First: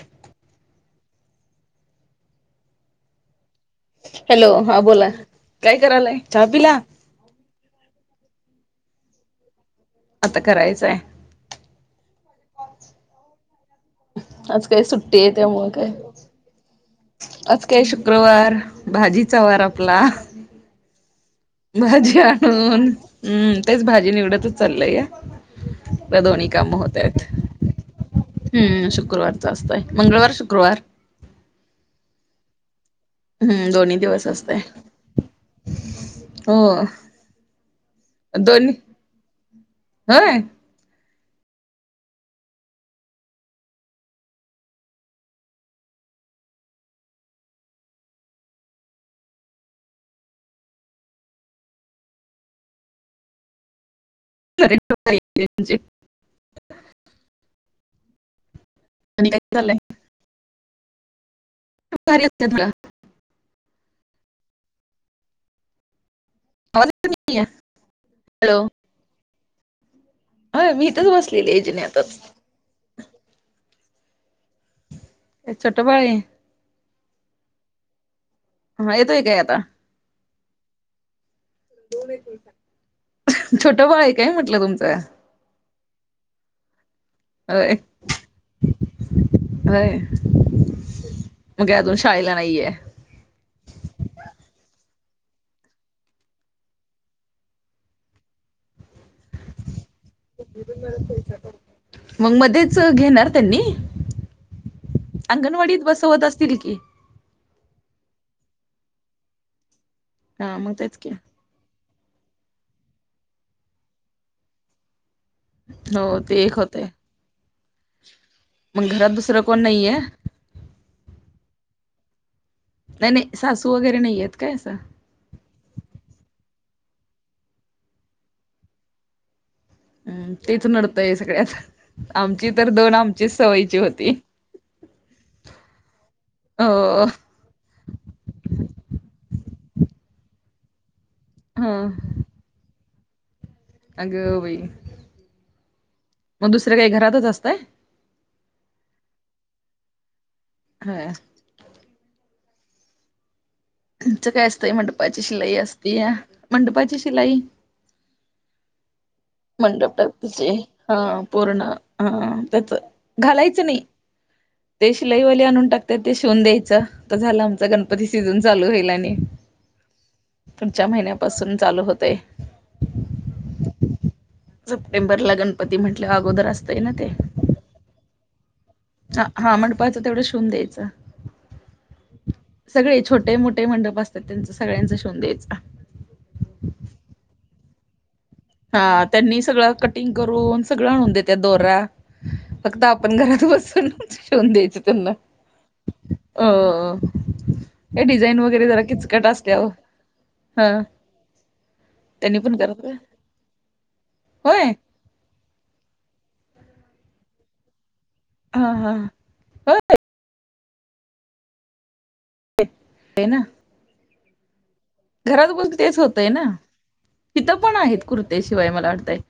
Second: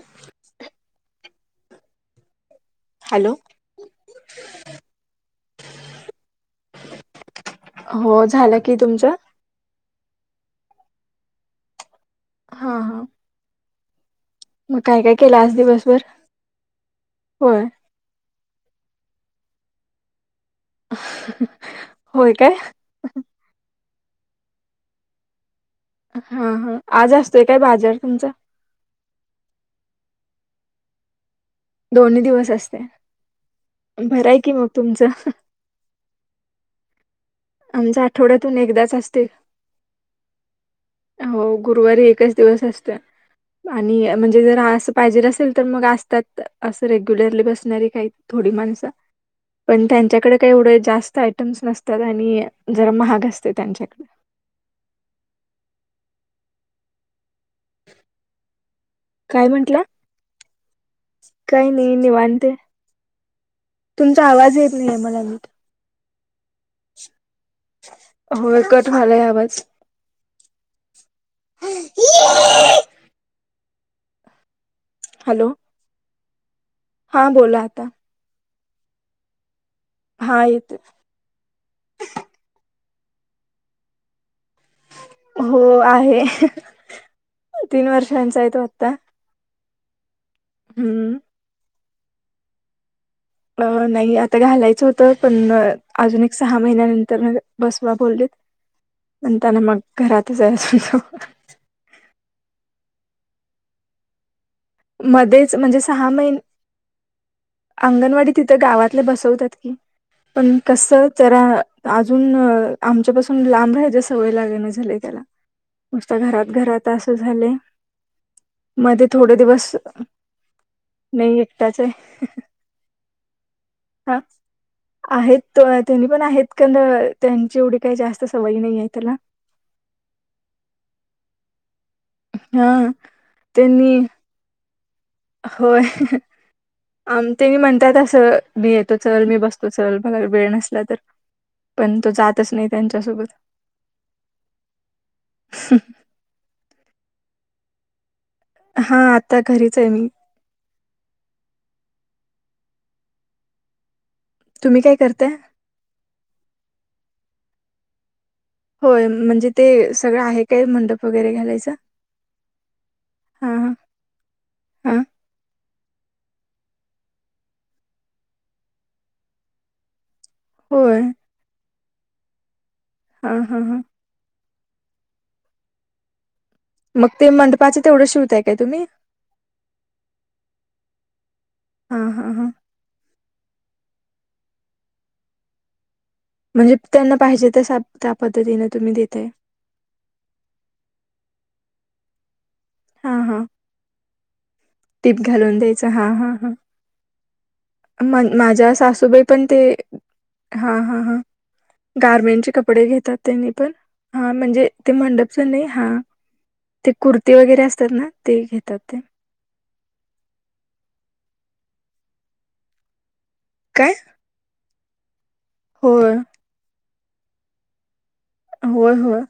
उफ्फ अहह. Hello. Hello हा बोला काय करायलाय चहा पिला. हो झालं की तुमचं? आता करायचंय. हा हा. आज मग काय सुट्टी आहे केलं आज त्यामुळ काय दिवसभर? होय आज काय सु शुक्रवार भाजीचा वार आपला अ हह हह. भाजी आणून हम्म तेच भाजी निवडतच चाललय या. हा त्या दोन्ही काम हा आज होत्यात. असतोय काय बाजार तुमचा? हम्म शुक्रवारच असतय मंगळवार शुक्रवार. दोन्ही दिवस असतय. हम्म दोन्ही दिवस असतय, हो. आमच आठवड्यातून दोन्ही एकदाच असतय. होय हो गुरुवारी एकच दिवस असतय. आणि म्हणजे जर हा असं पाहिजे असेल तर मग असतात, असं रेग्युलरली बसणारी काही थोडी माणसं, पण त्यांच्याकड काय एवढ जास्त आयटम्स नसतात आणि मी, जरा महाग असतय त्यांच्याकडे. [unintelligible] काय म्हंटला? काही नाही भारी निवांत, असते तुला तुमचा आवाज येत नाही मला अजून. आवाज येत नाहीये. होय कट व्हायलाय आवाज. ह मी इथच बसलेली जिन्यातच. हॅलो ऐ चटोबाळे. हा बोला आता. हा येतोय काय आता? हा येतोय. छोटा बाळ आहे काय म्हटलं तुमचं? हो आहे, होय तीन वर्षांचा आहेे तो आता. होय. हम्म.... मग काय अजून शाळेला नाहीये. अ नाही आता घालायचं होतं पण, अजून एक सहा महिन्यानंतर बसवा बोललीत. म्हणताना मग. अजून तो. मग मध्येच घेणार त्यांनी मध्येच म्हणजे अंगणवाडीत सहा बसवत महिने असतील की अंगणवाडी तिथं गावातले बसवतात की. हा पन मग तेच कसं की जरा अजून अ आमच्यापासून लांब राहायची सवय लागना झाल्या त्याला नुसता हो ते घरात एक होतय घरात अस झालय मग मध्ये घरात थोडे दुसरं कोण दिवस नाहीये नाही एकटाच आहे. नाही-नाही, सासू वगैरे नाहीयेत काय असं? आहेतं त्यांनी पणं आहेतं कोणं त्यांची एवढी कांहीं जास्तं सवयी नाहीं आहे त्यांला हं तेच नडतंय सगळ्यात. आमची तर हा दोन आमचीच सवयीची त्यांनी होती. होय. हो. आम त्यांनी म्हणतात असं मी येतो चल मी बसतो चल बघा वेळ नसला तर. हा पण तो जातच नाही त्यांच्यासोबत. अगं बाई, मग दुसरे काय घरातच असताय? हा, आता घरीच आहे मी. होय तुमचं काय असतंय तुम्ही मंडपाची करताय शिलाई असतीया. मंडपाची शिलाई होय म्हण मंडप टाकीचे हा पूर्ण घालायचं हा त्याच हा घालायचं हा नाही ते हा शिलाईवाले आणून टाकतात ते शिवून द्यायचं आता झालं. आमचा गणपती सिझन चालू होईल आणि. पुुढच्या होय महिन्यापासून चालू होतंय हा हा हा सप्टेंबरला गणपती म्हटल्या वर अगोदर असतंय ना मंग ते मंडपाच तेवढं शिवतंय कायं तुम्हीं हा मंडपाच तेवढं शिवून द्यायचं हा-हा-हा. सगळे छोटे, मोठे मंडप असतात. त्यांच सगळ्यांचा शिवून द्यायचं. म्हणजे त्यांना पाहिजे तसं आप त्या पद्धतीने तुम्ही देताय सगळा कट घरून सगळं आणून देतात दोरा फक्त आपण घरात बसून शीवून द्यायचं त्यांना. टिप घालून द्यायचं. हा हा हा, अ हे म डिझाईन वगैरे माझ्या जरा सासूबाई किचकट पण ते असल्यावर हा, हा, हा, त्यांनी गारमेंटचे पण करत कपडे का घेतात त्यानी पण, हा होय म्हणजे, ते मंडपच नाही. हा, ते कुर्ती वगैरे असतात ना. ते हा घेतात हा हा, ते तिथं होते? आहे ना. काय? घरात बसून तेच होय होतय ना तिथं पण आहेत कुर्ते शिवाय मला होय वाटतंय होय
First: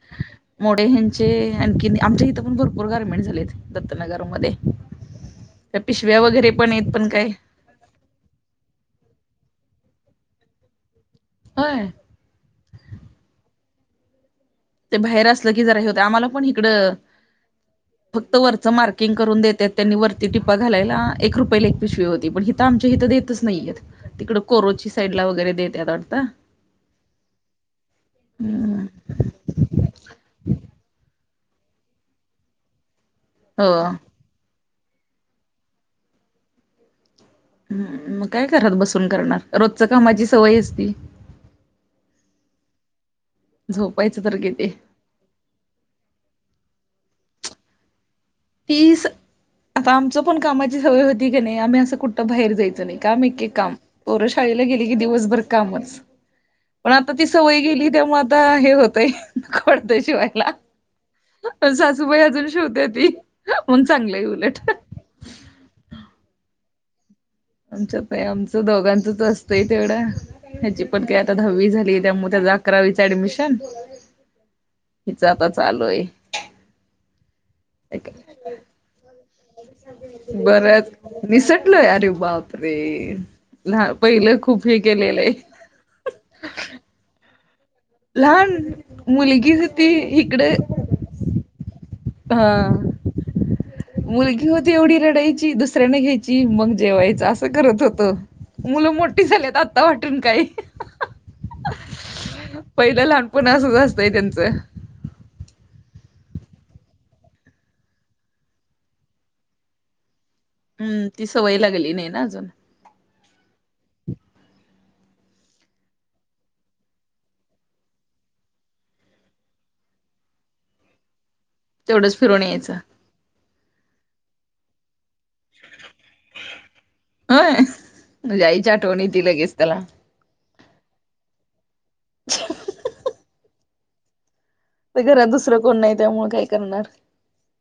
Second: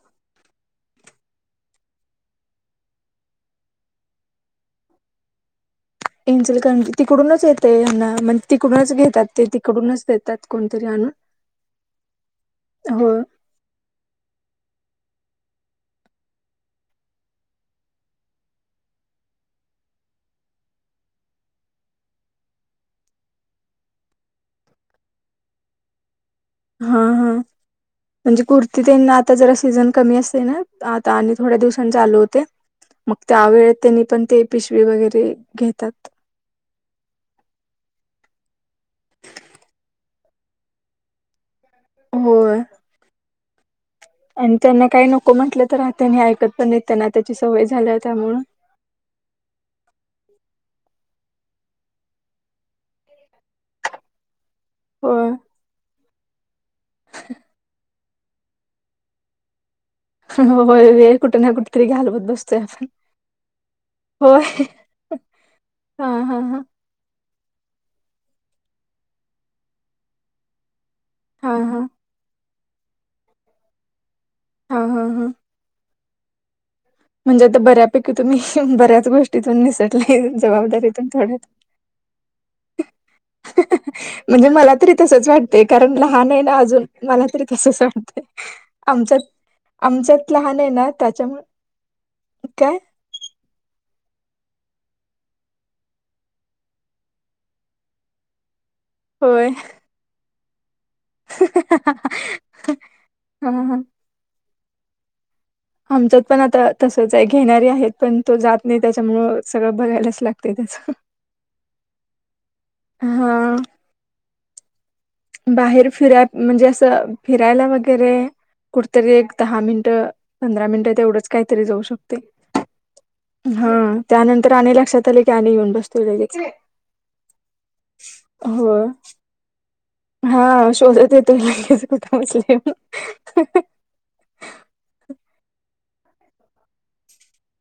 मोडे हेचे आणखीन आमच्या इथं पण भरपूर गारमेंट झालेत दत्तनगरमधे. त्या पिशव्या वगैरे पण येत पण काय ते ह्यांना म्हणजे तिकडूनच घेतात ते तिकडूनच देतात कोणतरी आणून. होय. हो. ते बाहेर असलं की जरा हे होत आम्हाला पण इकडं फक्त वरचं मार्किंग करून देत्यात. त्यांनी वरती टिपा घालायला एक रुपयाला एक पिशवी होती, पण आमच्या इथ देतच नाहीयेत. तिकड कोरोची साईड ला वगैरे देतात वाटतं. हा-हा, म्हणजे कुर्ती हम्म त्यांना आता जरा सीझन कमी असते ना, आता. आणि थोड्या दिवसांनी चालु होते. मग त्या वेळेत हो त्यांनी पण ते पिशवी वगैरे घेतात. हम्म मग काय करत बसून करणार रोजचं कामाची सवय असती. होय. झोपायचं त आणि त्यांना काही नको म्हंटलं तर त्यांनी ऐकत पण नाही त्यांना त्याची सवय झाल्या त्यामुळ. तीस. आता आमचं पण कामाची सवय होती की नाही आम्ही असं कुठं बाहेर जायचं नाही काम एकके काम. पोर शाळेला गे गेली की होय दिवसभर कामच, पण आता ती सवय गेली त्यामुळे आता हे होतंय. परदेश [unintelligible] होय वेळ कुठ ना कुठ तरी घालवत अजून बसतोय शिवत्या आपण. ती. मग चांगलंय उलट. होय, हा हा हा. आमचं काय आमचं दोघांचंच असतंय तेवढा, ह्याची पण काय आता हा दहावी हा झाली त्यामुळे त्याज अकरावीच ऍडमिशन, हा हा हा जाताच चालूये. म्हणजे आता बऱ्यापैकी तुम्ही बऱ्याच गोष् टी तून निसटलय बरंच जबाबदारीतून थोड्या. निसटलोय अरे बापरे. लहा पहिलं म्हणजे खूप मला हे तरी केलेलं तसच आहे. वाटतय कारण लहान आहे ना अजून मला तरी तसच वाट लहान आमच्यात, मुलगी होती आमच्यात इकडे लहान आहे ना त्याच्यामूळ हा. मुलगी होती एवढी रडायची दुसऱ्याने घ्यायची मग जेवायच असं करत होत. मुलं मोठी होय झालीत आता वाटून काय? पहिलं लहानपण हा असच हा असतंय त्यांचं. आमच्यात पण आता तसच आहे घेणारे आहेत पण तो जात नाही त्याच्यामुळ सगळं बघायलाच लाग हम्, ती सवयी लागली नाही ना अजून. हा. बाहेर फिराय म्हणजे असं फिरायला वगैरे कुठतरी एक दहा मिनिटं पंधरा मिनटं तेवढंच काहीतरी जाऊ शकते. तेवढंच फिरून यायचं हा त्यानंतर आणि लक्षात आल की आणि येऊन बस होय [unintelligible] आईच्या हो आठवण येती लगेच त्याला. हा शोधत येतोय लगेच कुठं बसल्या [unintelligible] घरात दुसरं कोण नाही त्यामुळे काय करणार?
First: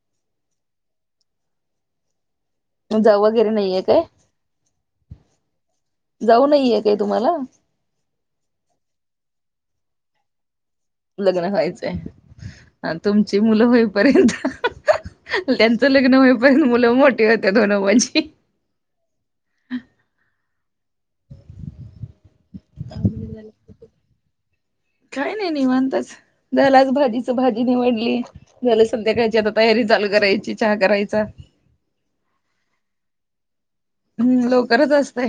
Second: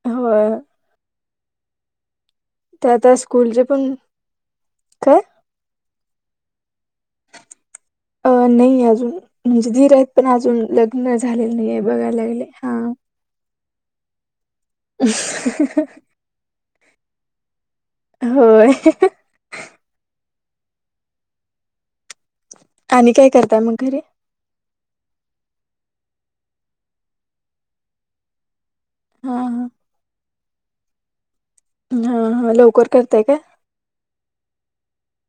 व्हय. ते आता जाऊ वगैरे स्कूलचे नाहीये पण काय काय जाऊ नाहीये काय तुम्हाला? अ नाही आजून म्हणजे दीर आहेत पण अजून लग लग्न व्हायचं हाय तुमची मुलं होईपर्यंत हा त्यांचं लग्न होईपयंत मुलं मोठी होत्यात म्हणाव माझी. व्हय. आणि काय करताय मगं घरी? काही नाही निवांतचं, झाल आज भाजीच भाजी निवडली झालं हा संध्याकाळची आता हा तयारी चालू करायची, चहा करायचा, हा हा लवकर करताय काय? हम्म लवकरच आसतय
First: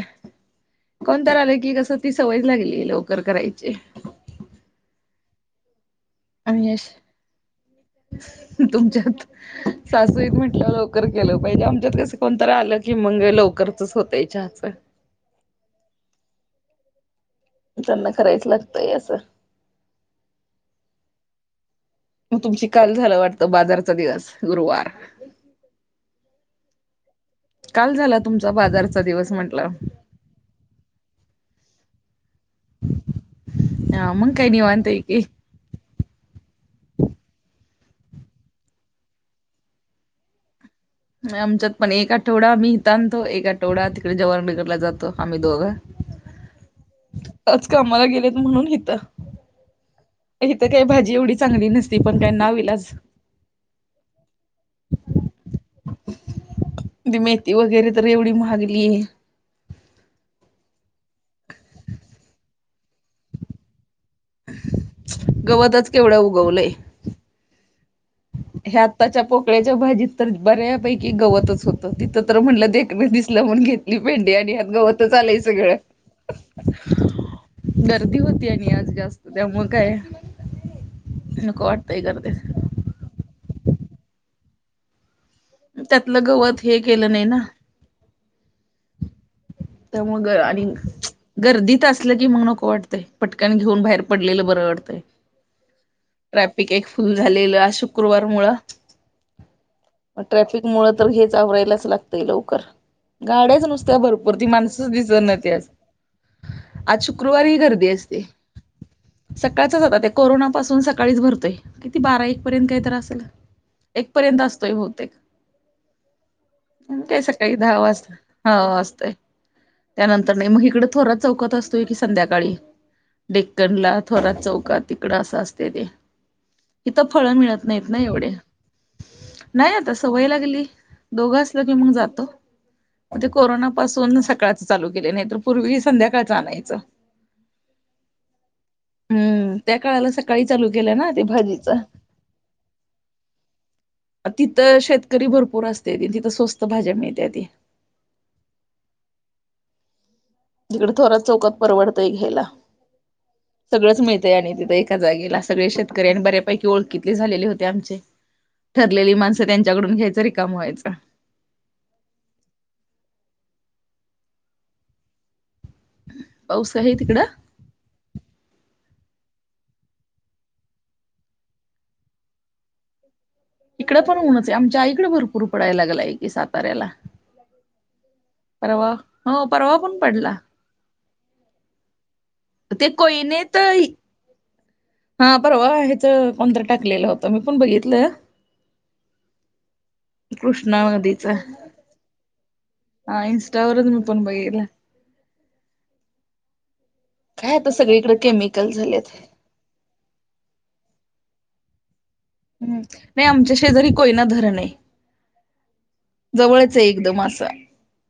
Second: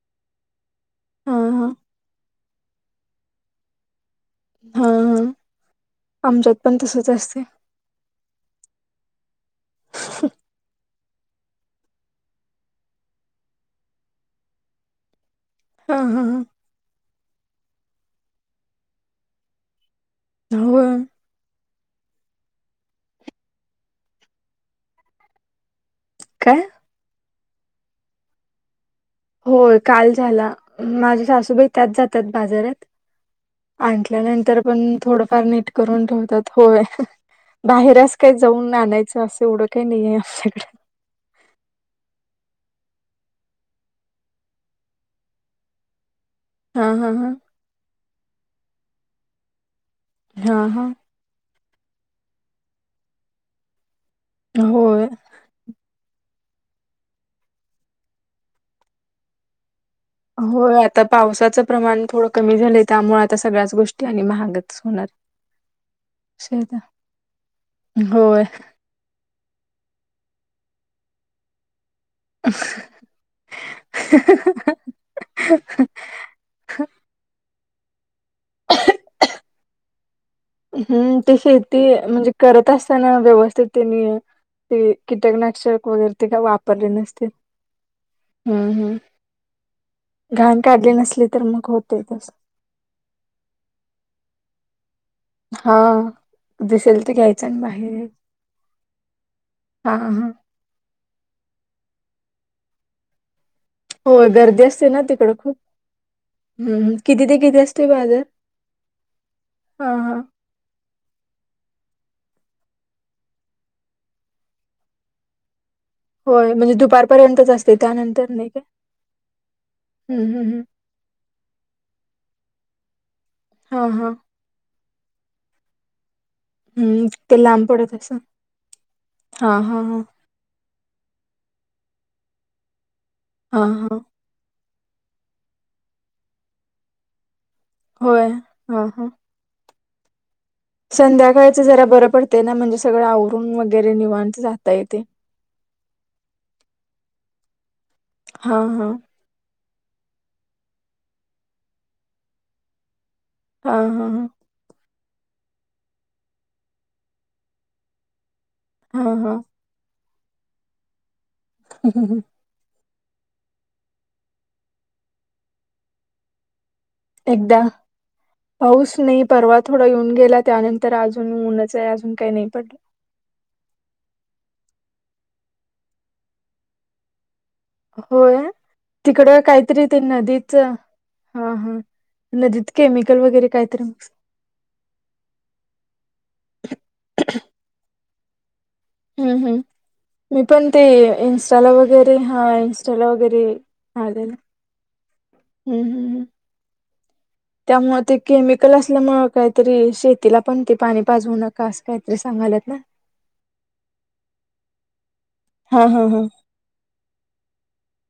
कोण हा तर आल हा की कसं ती स सवय लागली हे लवकर करायची. हा ह आमच्यात आणि पण यश तसचं असतय. तुमच्यात सासू आहेत म्हटल्या वर लव कर केलं पाहिजे आमच्यात कसं कोणतर आलं की मंग लवकरचचं होतय चहाच. हा, हा, हा. त्यांना करायचं लागतंय आसं. होय म तुमची काल झालं वाटत बाजारचा दिवस गुरुवार. काय? काल झाला तुमचा बाजारचा दिवस. म्हटलं होय काल झाला. माझी सासूबाई त्याच जात्यात बाजारात. हा मग काही आणल्यानंतर निवांत पण आहे की थोडंफार नीट करून ठेवतात होय. बाहेर आसं काही जाऊन आणायचं आसं एवढं काही नाहीये आमाच्याकड. आमच्यात पण एक आठवडा आम्ही इथं आणतो एका आठवडा तिकड जवाहरनगरला जातो आम्ही दोघं. [inaudible] हा, हा, हा. आज कामाला गेलेत म्हणून हिथं हिथं हा काही हा भाजी एवढी चांगली नस ती पण काय नाविलाज. होय. दि मेथी वगैरे तर एवढी महागलीये होय आता पावसाचं प्रमाण थोडं कमी झालंय त्यामुळे आता सगळ्याच गो ष्टी आणि महागच होणार गवतच केवढं उगवलंय शेता होय. ह्या आताच्या पोकळ्याच्या भाजीत तर बऱ्यापैकी गवतच होतं. तिथं तर म्हणलं देखणं दिसलं म्हणून घेतली पेंडी आणि ह्यात गव तचं आलय सगळं. गर्दी होती आणि आज जास्त त्यामुळ काय हम्म ते नको शेती वाटतंय म्हणजे गर्दीत करत असताना व्यवस्थित त्यांनी ते कीटकना शक वगैरे त्यातलं ते का गवत हे वापरले केलं नाही नसते, ना हुं हुं. त्यामुळं ग आणि तर मग गर्दीत होते आसलं की तस मग नको वाटतय. पटकन घेऊन बाहेर पडलेलं बरं वाटतंय. हा ट्रॅफिक एक दिसेल ते फुल घ्यायचं झालेलं आणि आज बाहेर यायचं. शुक्रवारमूळ. हा, हा. मुळ तर हेच आवरायलाच लागतय लवकर, गाड्याच नुसत्या होय भरपूर पूर गर्दी असते माणसच ना तिकडं दिसना खूप त्यात हम्म आज किती ते शुक्रवारी ही किती गर्दी असते. बाजार सकाळचच हा आता ते हा कोरोनापासून सक सकाळीच भरतोय किती बारा, एक पर्यंत काही तर असल, एक पर्यंत असतोय बहुतेक. होय म्हणजे हम्म काय दुपारपर्यंतच सकाळी असते दहा वाजता, त्यानंतर नाही हा काय वाजतय. हम्म त्यानंतर नाही, हम्म मग हम्म. हिकड थोरात चौकात असतोय की संध्याकाळी हा डेक्कनला, हा थोरात चौकात. तिकड अस असते ते. इथं हम्म फळ ते मिळत लांब नाहीत पडत ना असं एवढे हा नाही हा आता हा सवय लागली. दोघं असलं की मग जातो, म ते हा हा कोरोनापासून न सकाळचं चालू केलय, नाही तर पूर्वी संध्याकाळचं आणायचं. होय, ह- ह. हम्म त्या काळाला स काळी चालू केलं. ना ते संध्याकाळचं भाजीच जरा बरं पडतय ना म्हणजे सगळं आवरून वगैरे निवांत जाता येतय. गरी भरपूर असत्याती तिथं स्वस्त भाज्या मिळत्याती. हां -हां. हिकड थोरात चौकात परवडतय घ्यायला, हां सगळंच हां मिळतय आणि तिथं एक एकाजागीला सगळे शेतकरी अन बऱ्यापैकी ओळखितले झालेले होते आमचे ठरलेली हां हां. माणस त्यां च्यांडून घ्यायचा रिकाम व्हायच. ह ह ह [inaudible] पाऊस आहे तिकड? कद्दा [unintelligible] पाऊस नाही परवा थोडा येऊन गेला, त्यानंतर अजून ऊनच आहे अजून काही नाही पडला. इकडं पण ऊणच हाय, आमच्या आईकड भरपूर पडायला लागलाय की साताऱ्याला. होय? परवा तिकड हो परवा काहीतरी पण ते पडला नदीच हा -हा. नदीत ते केमिकल वगैरे कोयनेत काय तरी मग स हा परवा हेच कोणतर टाकलेलं होतं मी पण बघितलं. हम्म- हम्म. मी पण ते कृष्णा नदीच इन्स्टाला वगैरे हा इन्स्टाला हा वगैरे इन्स्टावरच मी पण आलेलं. बघितलं हम्म -हम्म -हम्म काय आता त्यामुळ सगळीकडे ते केमिकल झालेत असल्यामुळ काहीतरी शेतीला पण ते पाणी पाजवू नका असं काहीतरी सांगाय हम्म नाही, आमच्या शेजारी कोयना धरण हे. हा -हा- हा जवळचये एकदम असं.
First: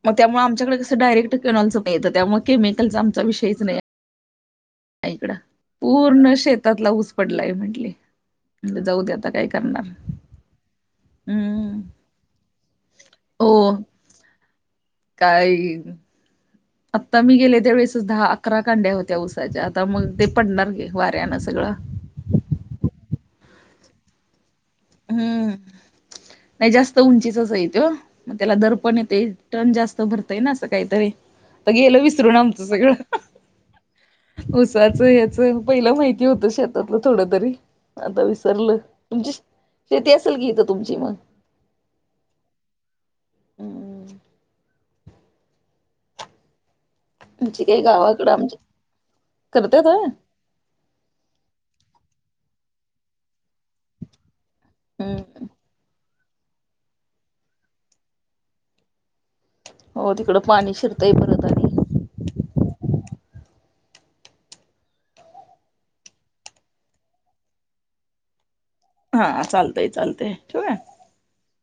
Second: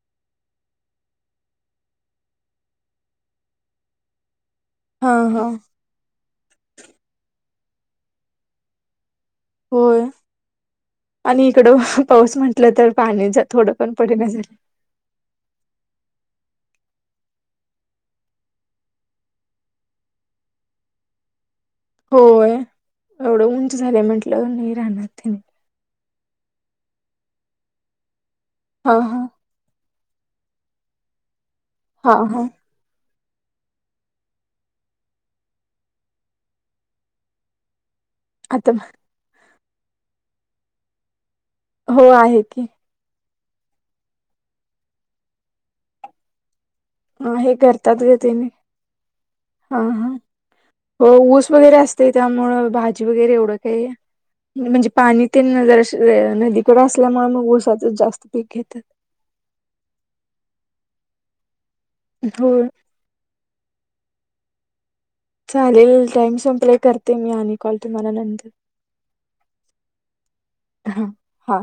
मग त्यामुळे आमच्याकडे कस डायरेक्ट कनॉलचं पे येत त्यामुळ केमिकलचा आमचा विषयच नाही आय नाय हा इकड हा पूर्ण शेतातला ऊस पडलाय म्हटली, म्हणटल जाऊ दे आता काय करणार होय आणि इकड हम्म पाऊस म्हटलं तर पाण्याच थोडं पण पडना झालय. काइन [unintelligible] आत्ता मी गेले त्या वेळेसच दहा, अकरा कांड्या होत्या ऊसाच्या, आता मग ते पडणार गे वाऱ्यानं सगळं. होय, एवढं उंच झालंय म्हंटल्याव नाही राहणार तेनी. हम्म नाही जास्त उंचीचाच हाय तो, मग त्याला दर पण हा हा येतेय टन जास्त भरतय ना असं काहीतरी, आता गेलं हा विसरून हा आमचं सगळं. [inaudible] ऊसाचं हेच पहिला माहिती होत शेतातलं थोड तरी आता विस सरल तुमची श -शेती असल की इथं तुमची मग? हो आहे की. हम्म... आहे, आमची काही करतात ग गावाकडं तेनी आमच्या करत्यात हा- होय? हा. हो, ऊस वगैरे असतय त्यामुळं भाजी वगैरे एवढं काही म्हणजे पाणी ते हम्म. न जर- नदीकडे असल्यामुळे मग ऊसाचच जास्त पीक घेत्यात. हो तिकडं पाणी शिरताय परत आणि. धूर चालेल टाइम संप्लाय करते मी आणि कॉल तुम्हाला नंतर. हा चालतय चालतय आहे. ह हा